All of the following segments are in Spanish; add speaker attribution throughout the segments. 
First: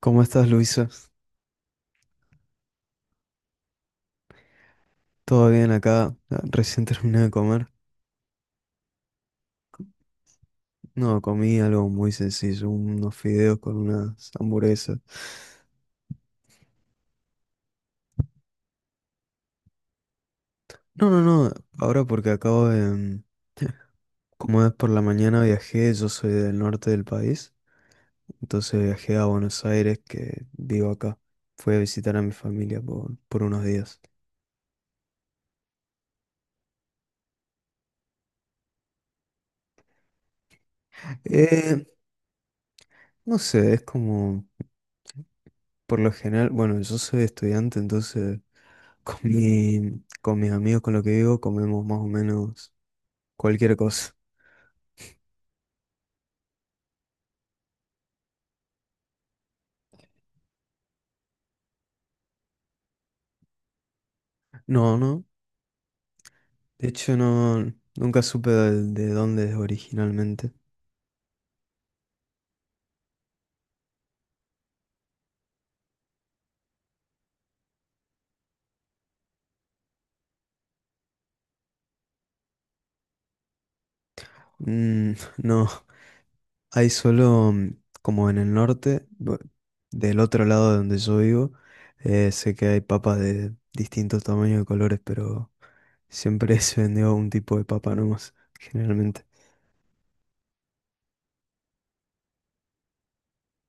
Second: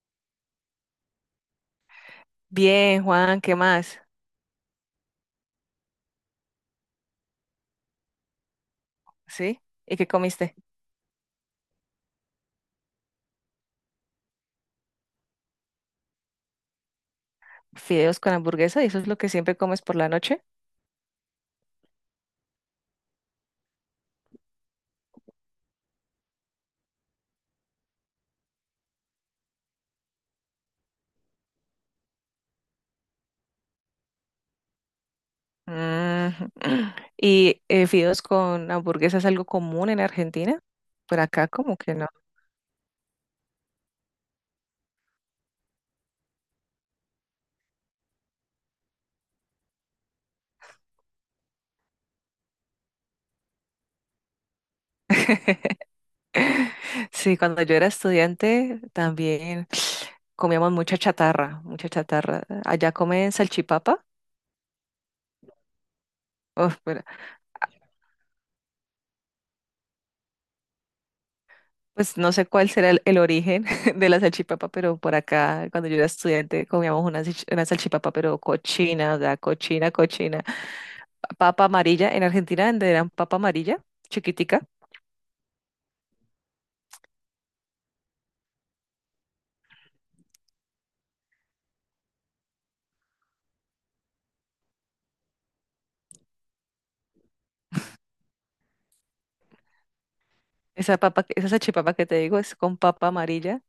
Speaker 1: ¿Cómo estás, Luisa?
Speaker 2: Bien, Juan, ¿qué más?
Speaker 1: ¿Todo bien acá? Ah, recién terminé de comer.
Speaker 2: ¿Sí? ¿Y qué comiste?
Speaker 1: No, comí algo muy sencillo, unos fideos con unas hamburguesas.
Speaker 2: Fideos con hamburguesa, ¿y eso es lo que siempre comes por la noche?
Speaker 1: No, ahora porque acabo de... como es por la mañana viajé, yo soy del norte del país, entonces viajé a Buenos Aires, que vivo acá. Fui a visitar a mi familia por unos días.
Speaker 2: Mm, ¿Y fideos con hamburguesa es algo común en Argentina? Por acá como
Speaker 1: Eh,
Speaker 2: que no.
Speaker 1: no sé, es como, por lo general, bueno, yo soy estudiante, entonces con mis amigos con los que vivo comemos más o menos cualquier cosa.
Speaker 2: Sí, cuando yo era estudiante también comíamos mucha chatarra, mucha chatarra. ¿Allá comen salchipapa?
Speaker 1: No, no.
Speaker 2: Uf,
Speaker 1: De
Speaker 2: pero
Speaker 1: hecho, no, nunca supe de dónde es originalmente.
Speaker 2: pues no sé cuál será el origen de la salchipapa, pero por acá, cuando yo era estudiante, comíamos una, una salchipapa, pero cochina, o sea, cochina, cochina. Papa amarilla, en Argentina donde eran papa amarilla, chiquitica.
Speaker 1: Mm, no, hay solo como en el norte, del otro lado de donde yo vivo, sé que hay papas de distintos tamaños y colores, pero siempre se vendió un tipo de papa nomás, generalmente.
Speaker 2: Esa papa, esa salchipapa que te digo es con papa amarilla.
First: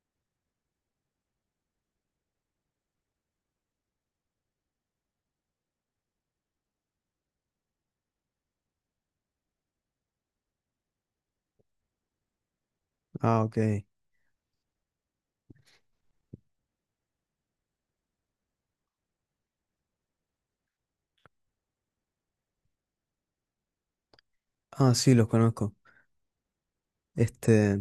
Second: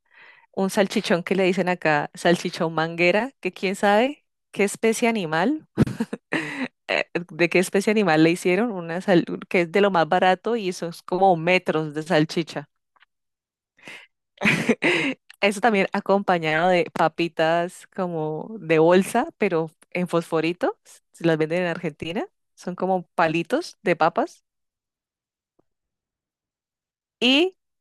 Speaker 2: Un salchichón que le dicen acá, salchichón manguera, que quién sabe qué especie animal, eh, de qué especie animal le hicieron, que es de lo más barato y eso es como metros de salchicha.
Speaker 1: Ah, ok.
Speaker 2: Eso también acompañado de papitas como de bolsa, pero en fosforito, se las venden en Argentina, son como palitos de papas
Speaker 1: Ah, sí, los conozco.
Speaker 2: y,
Speaker 1: Este,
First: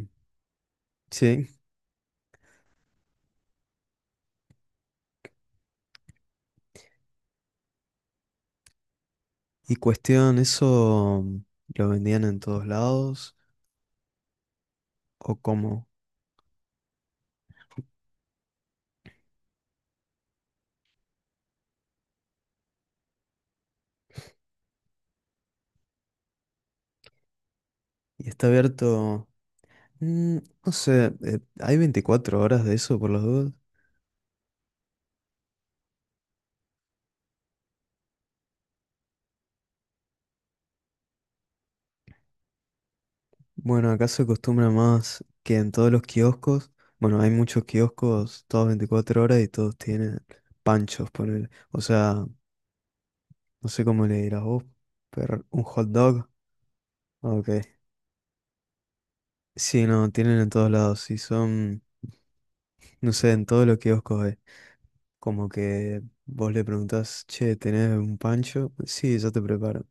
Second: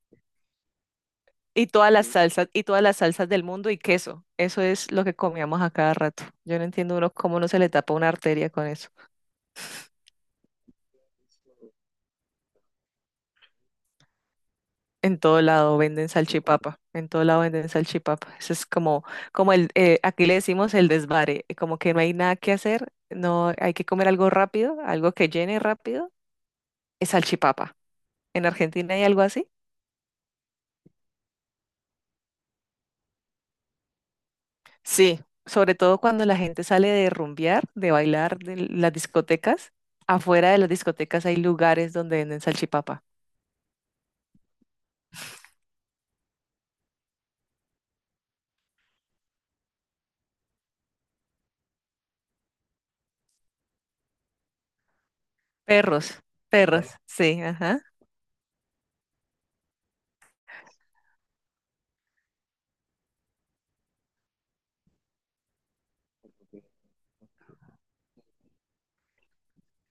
Speaker 1: sí.
Speaker 2: y todas las salsas, y todas las salsas del mundo y queso. Eso es lo que comíamos a cada rato. Yo no entiendo uno cómo no se le tapa una arteria con eso.
Speaker 1: Y cuestión, ¿eso lo vendían en todos lados
Speaker 2: En
Speaker 1: o
Speaker 2: todo lado
Speaker 1: cómo?
Speaker 2: venden salchipapa, en todo lado venden salchipapa. Eso es como, como el, aquí le decimos el desvare, como que no hay nada que hacer, no hay que comer algo rápido, algo que llene rápido es salchipapa.
Speaker 1: ¿Y
Speaker 2: ¿En
Speaker 1: está
Speaker 2: Argentina hay algo
Speaker 1: abierto?
Speaker 2: así?
Speaker 1: Mm, no sé, ¿hay 24 horas de eso por las dudas?
Speaker 2: Sí, sobre todo cuando la gente sale de rumbear, de bailar, de las discotecas. Afuera de las discotecas hay lugares donde venden salchipapa.
Speaker 1: Bueno, acá se acostumbra más que en todos los kioscos. Bueno, hay muchos kioscos, todos 24 horas, y todos tienen panchos, ponele. O sea, no sé cómo le dirás vos, pero un hot
Speaker 2: Perros,
Speaker 1: dog.
Speaker 2: perros, sí,
Speaker 1: Ok.
Speaker 2: ajá.
Speaker 1: Sí, no, tienen en todos lados. Y son, no sé, en todos los kioscos es como que vos le preguntás, che, ¿tenés un pancho? Sí, ya te preparo.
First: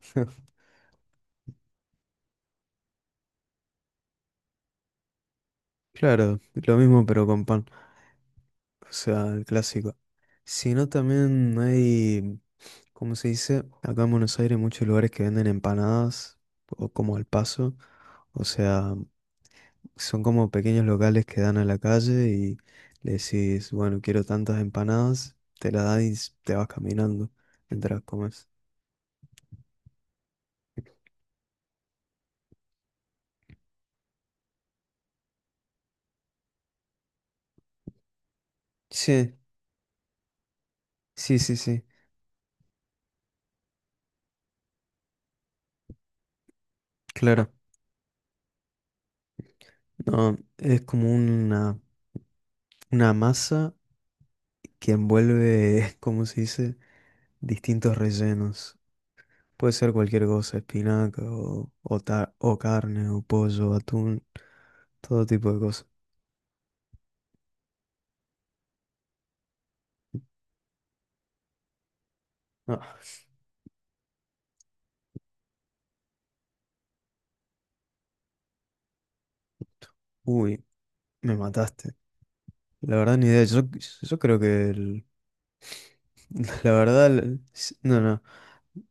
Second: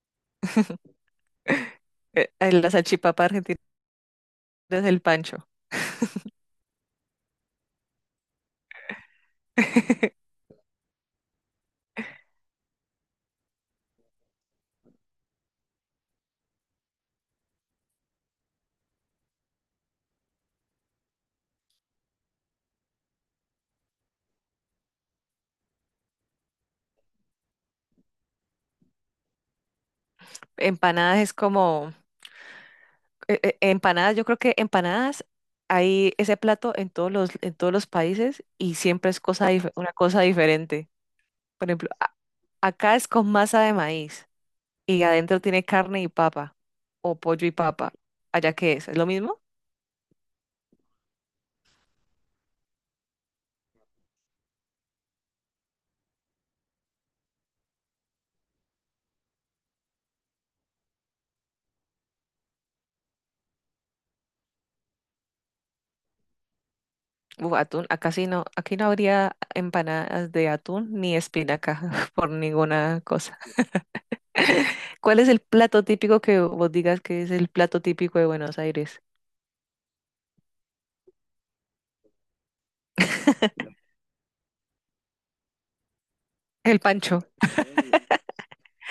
Speaker 2: La salchipapa argentina es el pancho.
Speaker 1: Claro, lo mismo pero con pan. O sea, el clásico. Sino también hay, ¿cómo se dice? Acá en Buenos Aires hay muchos lugares que venden empanadas, o como al paso. O sea, son como pequeños locales que dan a la calle y le decís, bueno, quiero tantas empanadas, te la dan y te vas caminando mientras comes.
Speaker 2: Empanadas es como, empanadas, yo creo que empanadas hay ese plato en en todos los países y siempre es
Speaker 1: Sí,
Speaker 2: cosa, una cosa diferente.
Speaker 1: sí, sí,
Speaker 2: Por
Speaker 1: sí,
Speaker 2: ejemplo, acá es con masa de maíz. Y adentro tiene carne y papa o pollo y
Speaker 1: claro.
Speaker 2: papa. ¿Allá qué es? ¿Es lo mismo?
Speaker 1: No, es como una masa que envuelve, ¿cómo se dice? Distintos rellenos. Puede ser cualquier cosa, espinaca o carne o pollo, atún, todo tipo de cosas.
Speaker 2: Uf, atún, acá sí no, aquí no habría empanadas de atún ni espinaca por
Speaker 1: Ah,
Speaker 2: ninguna cosa. ¿Cuál es el plato típico que vos digas que es el plato típico de Buenos Aires?
Speaker 1: uy, me mataste. La verdad ni idea. Yo creo que la
Speaker 2: El
Speaker 1: verdad,
Speaker 2: pancho,
Speaker 1: no, no.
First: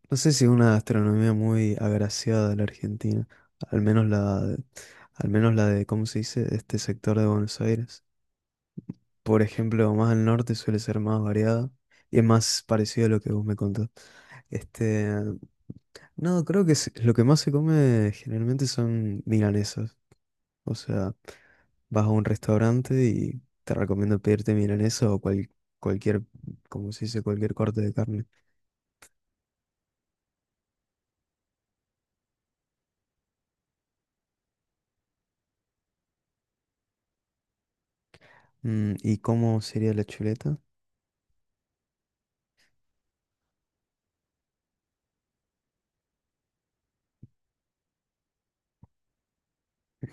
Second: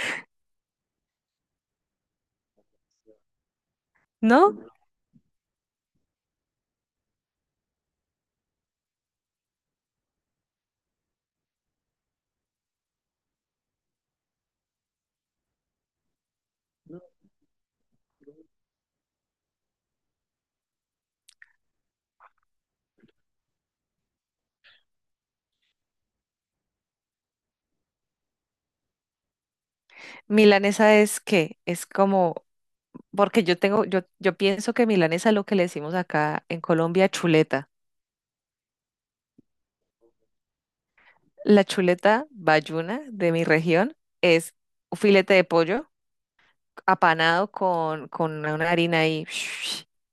Speaker 1: No sé si es una gastronomía muy agraciada de la Argentina. Al menos la
Speaker 2: ¿no?
Speaker 1: de, al menos la de, ¿cómo se dice? Este sector de Buenos Aires. Por ejemplo, más al norte suele ser más variada y es más parecido a lo que vos me contás. Este, no, creo que lo que más se come generalmente son milanesas. O sea, vas a un restaurante y te recomiendo pedirte milanesa cualquier, como se dice, cualquier corte de carne.
Speaker 2: Milanesa es qué, es como, porque yo tengo, yo pienso que milanesa es lo que le decimos acá en Colombia, chuleta.
Speaker 1: Mm, ¿y cómo sería la chuleta?
Speaker 2: La chuleta bayuna de mi región es un filete de pollo apanado con una harina y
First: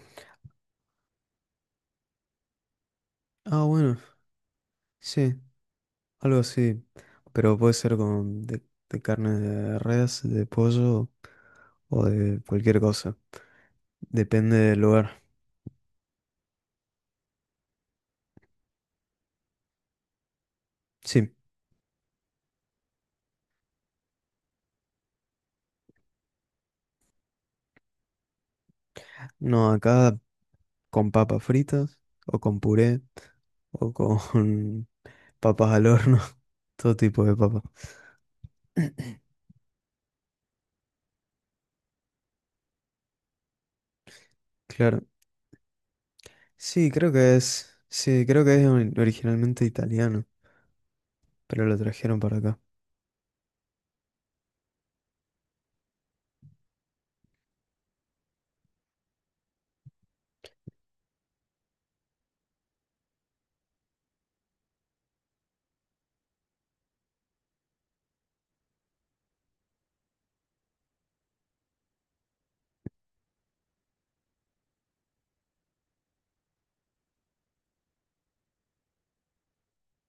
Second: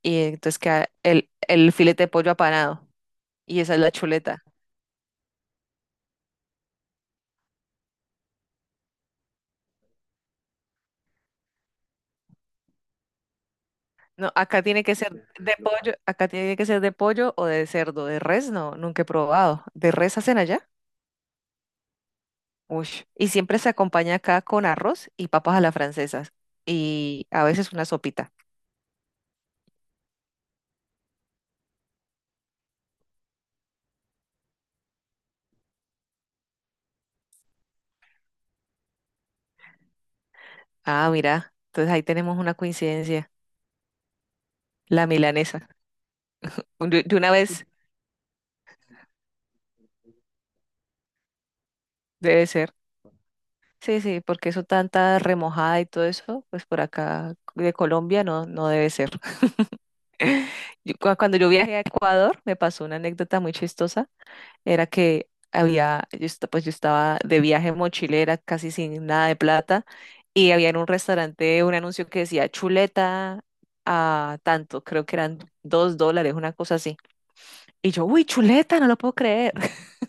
Speaker 2: Y entonces queda el filete de pollo apanado. Y
Speaker 1: Ah,
Speaker 2: esa es la
Speaker 1: bueno,
Speaker 2: chuleta.
Speaker 1: sí, algo así. Pero puede ser con de carne de res, de pollo o de cualquier cosa.
Speaker 2: No,
Speaker 1: Depende
Speaker 2: acá
Speaker 1: del
Speaker 2: tiene que ser
Speaker 1: lugar.
Speaker 2: de pollo, acá tiene que ser de pollo o de cerdo, de res, no, nunca he probado. ¿De res hacen allá?
Speaker 1: Sí,
Speaker 2: Uy. Y siempre se acompaña acá con arroz y papas a la francesa y a veces una sopita.
Speaker 1: no, acá con papas fritas o con puré o con papas al horno, todo tipo de papas.
Speaker 2: Ah, mira. Entonces ahí tenemos una coincidencia.
Speaker 1: Claro.
Speaker 2: La milanesa.
Speaker 1: Sí,
Speaker 2: De,
Speaker 1: creo
Speaker 2: de una
Speaker 1: que
Speaker 2: vez
Speaker 1: es. Sí, creo que es originalmente italiano, pero lo trajeron para
Speaker 2: debe
Speaker 1: acá.
Speaker 2: ser. Sí, sí, porque eso tanta remojada y todo eso, pues por acá de Colombia no, no debe ser. Yo cuando yo viajé a Ecuador, me pasó una anécdota muy chistosa. Era que había, yo, pues yo estaba de viaje en mochilera, casi sin nada de plata, y había en un restaurante un anuncio que decía chuleta a tanto, creo que eran 2 dólares, una cosa así. Y yo, uy, chuleta, no lo puedo creer.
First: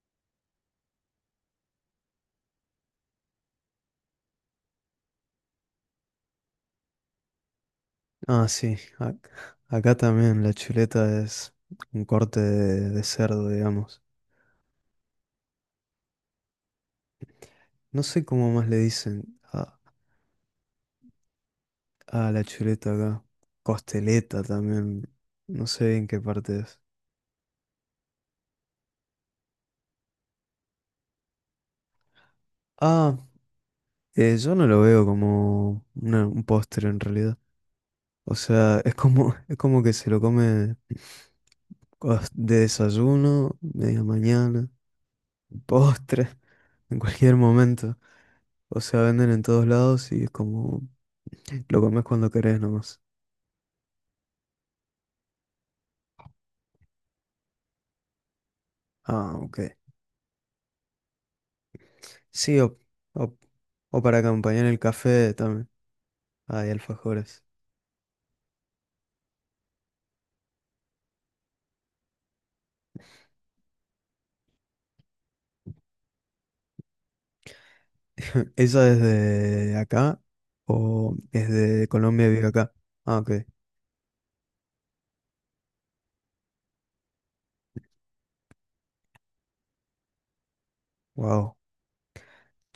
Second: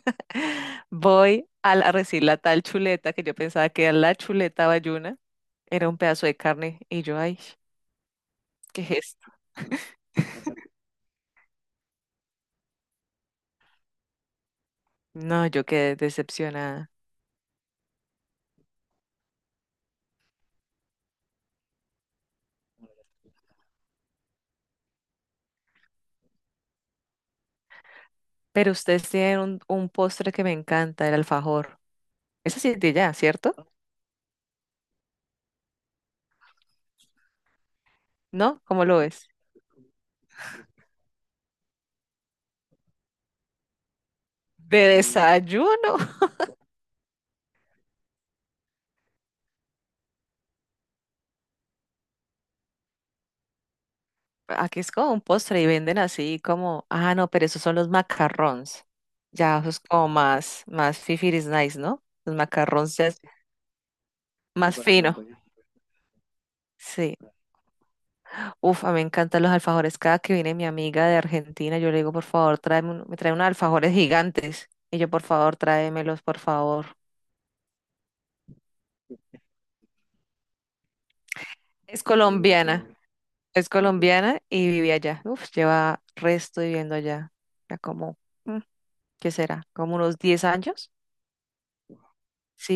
Speaker 2: Voy a, a recibir la tal chuleta que yo pensaba que era la chuleta bayuna, era un pedazo de carne y yo, ay,
Speaker 1: Ah, sí.
Speaker 2: ¿qué es esto?
Speaker 1: Acá también la chuleta es un corte de cerdo, digamos.
Speaker 2: No, yo quedé decepcionada.
Speaker 1: No sé cómo más le dicen a la chuleta acá. Costeleta también. No sé en qué parte es.
Speaker 2: Pero ustedes tienen un postre que me encanta, el alfajor. Esa sí es de ya,
Speaker 1: Ah,
Speaker 2: ¿cierto?
Speaker 1: yo no lo veo como un postre en realidad. O
Speaker 2: ¿No?
Speaker 1: sea,
Speaker 2: ¿Cómo
Speaker 1: es
Speaker 2: lo ves?
Speaker 1: como, es como que se lo come. De desayuno, media mañana,
Speaker 2: De desayuno.
Speaker 1: postre, en cualquier momento. O sea, venden en todos lados y es como lo comes cuando querés nomás.
Speaker 2: Aquí es como un postre y venden así como, ah, no, pero esos son los macarrons.
Speaker 1: Ah,
Speaker 2: Ya,
Speaker 1: ok.
Speaker 2: eso es como más, más fifiris nice, ¿no? Los
Speaker 1: Sí,
Speaker 2: macarrons ya es sí,
Speaker 1: o, o para acompañar
Speaker 2: más
Speaker 1: el
Speaker 2: fino.
Speaker 1: café también. Hay
Speaker 2: Sí.
Speaker 1: alfajores.
Speaker 2: Uf, a mí me encantan los alfajores. Cada que viene mi amiga de Argentina, yo le digo, por favor, me trae unos alfajores gigantes. Y yo, por favor, tráemelos, por favor.
Speaker 1: ¿Esa es de acá o es de
Speaker 2: Es
Speaker 1: Colombia y vive acá?
Speaker 2: colombiana,
Speaker 1: Ah, ok.
Speaker 2: es colombiana y vive allá. Uf, lleva resto viviendo allá. Ya como, mm, ¿qué será? ¿Como unos 10 años?
Speaker 1: Wow.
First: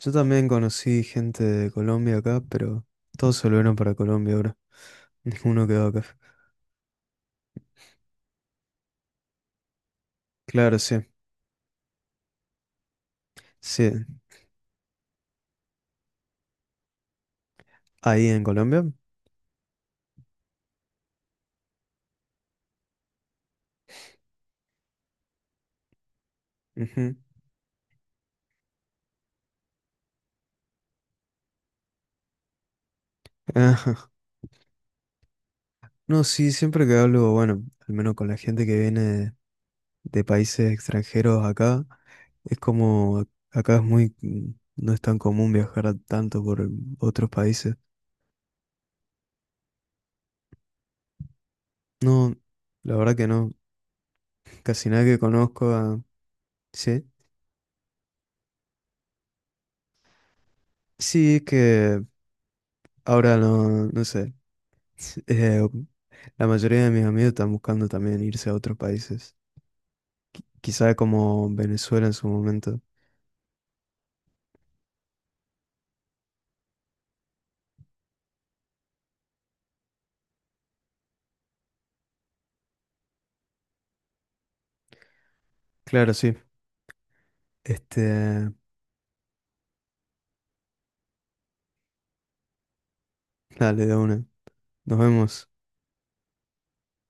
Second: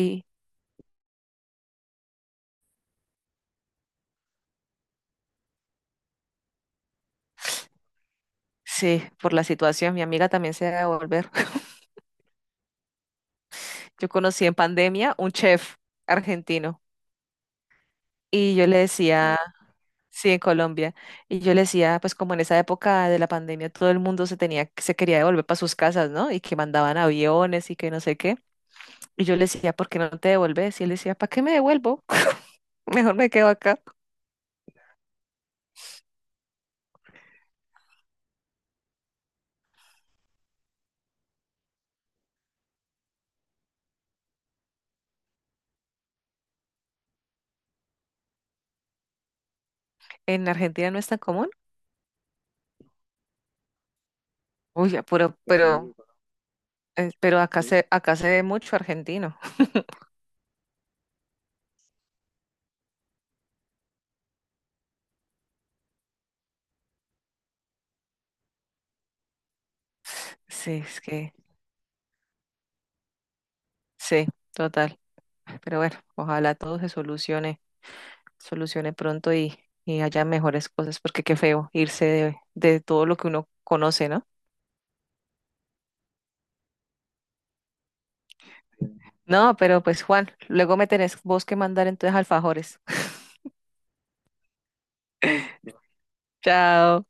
Speaker 1: Yo también conocí gente de Colombia acá, pero todos se volvieron para Colombia ahora. Ninguno quedó acá.
Speaker 2: sí, por la situación. Mi amiga también se
Speaker 1: Claro,
Speaker 2: va a
Speaker 1: sí.
Speaker 2: volver.
Speaker 1: Sí,
Speaker 2: Yo conocí en pandemia un chef argentino
Speaker 1: ahí en
Speaker 2: y yo le
Speaker 1: Colombia.
Speaker 2: decía sí, en Colombia. Y yo le decía, pues como en esa época de la pandemia todo el mundo se tenía, se quería devolver para sus casas, ¿no? Y que mandaban
Speaker 1: Ujú.
Speaker 2: aviones y que no sé qué. Y yo le decía, ¿por qué no te devuelves? Y él decía, ¿para qué me devuelvo? Mejor me quedo acá.
Speaker 1: Ajá. No, sí, siempre que hablo, bueno, al menos con la gente que viene de países extranjeros acá, es como acá es muy, no es tan común viajar tanto por otros países.
Speaker 2: En Argentina no es tan común.
Speaker 1: No, la verdad que no, casi
Speaker 2: Uy, ya,
Speaker 1: nadie que conozco, ah, sí,
Speaker 2: pero acá acá se ve mucho argentino.
Speaker 1: sí es que ahora no, no sé, eh, la mayoría de mis amigos están buscando también irse a otros países,
Speaker 2: Sí,
Speaker 1: quizá
Speaker 2: es que,
Speaker 1: como Venezuela en su momento.
Speaker 2: sí, total. Pero bueno, ojalá todo se solucione, solucione pronto y haya mejores cosas, porque qué feo irse de todo lo que uno conoce, ¿no?
Speaker 1: Claro, sí. Este,
Speaker 2: No, pero pues Juan, luego me tenés vos que mandar entonces alfajores.
Speaker 1: dale, de una. Nos vemos.
Speaker 2: Chao.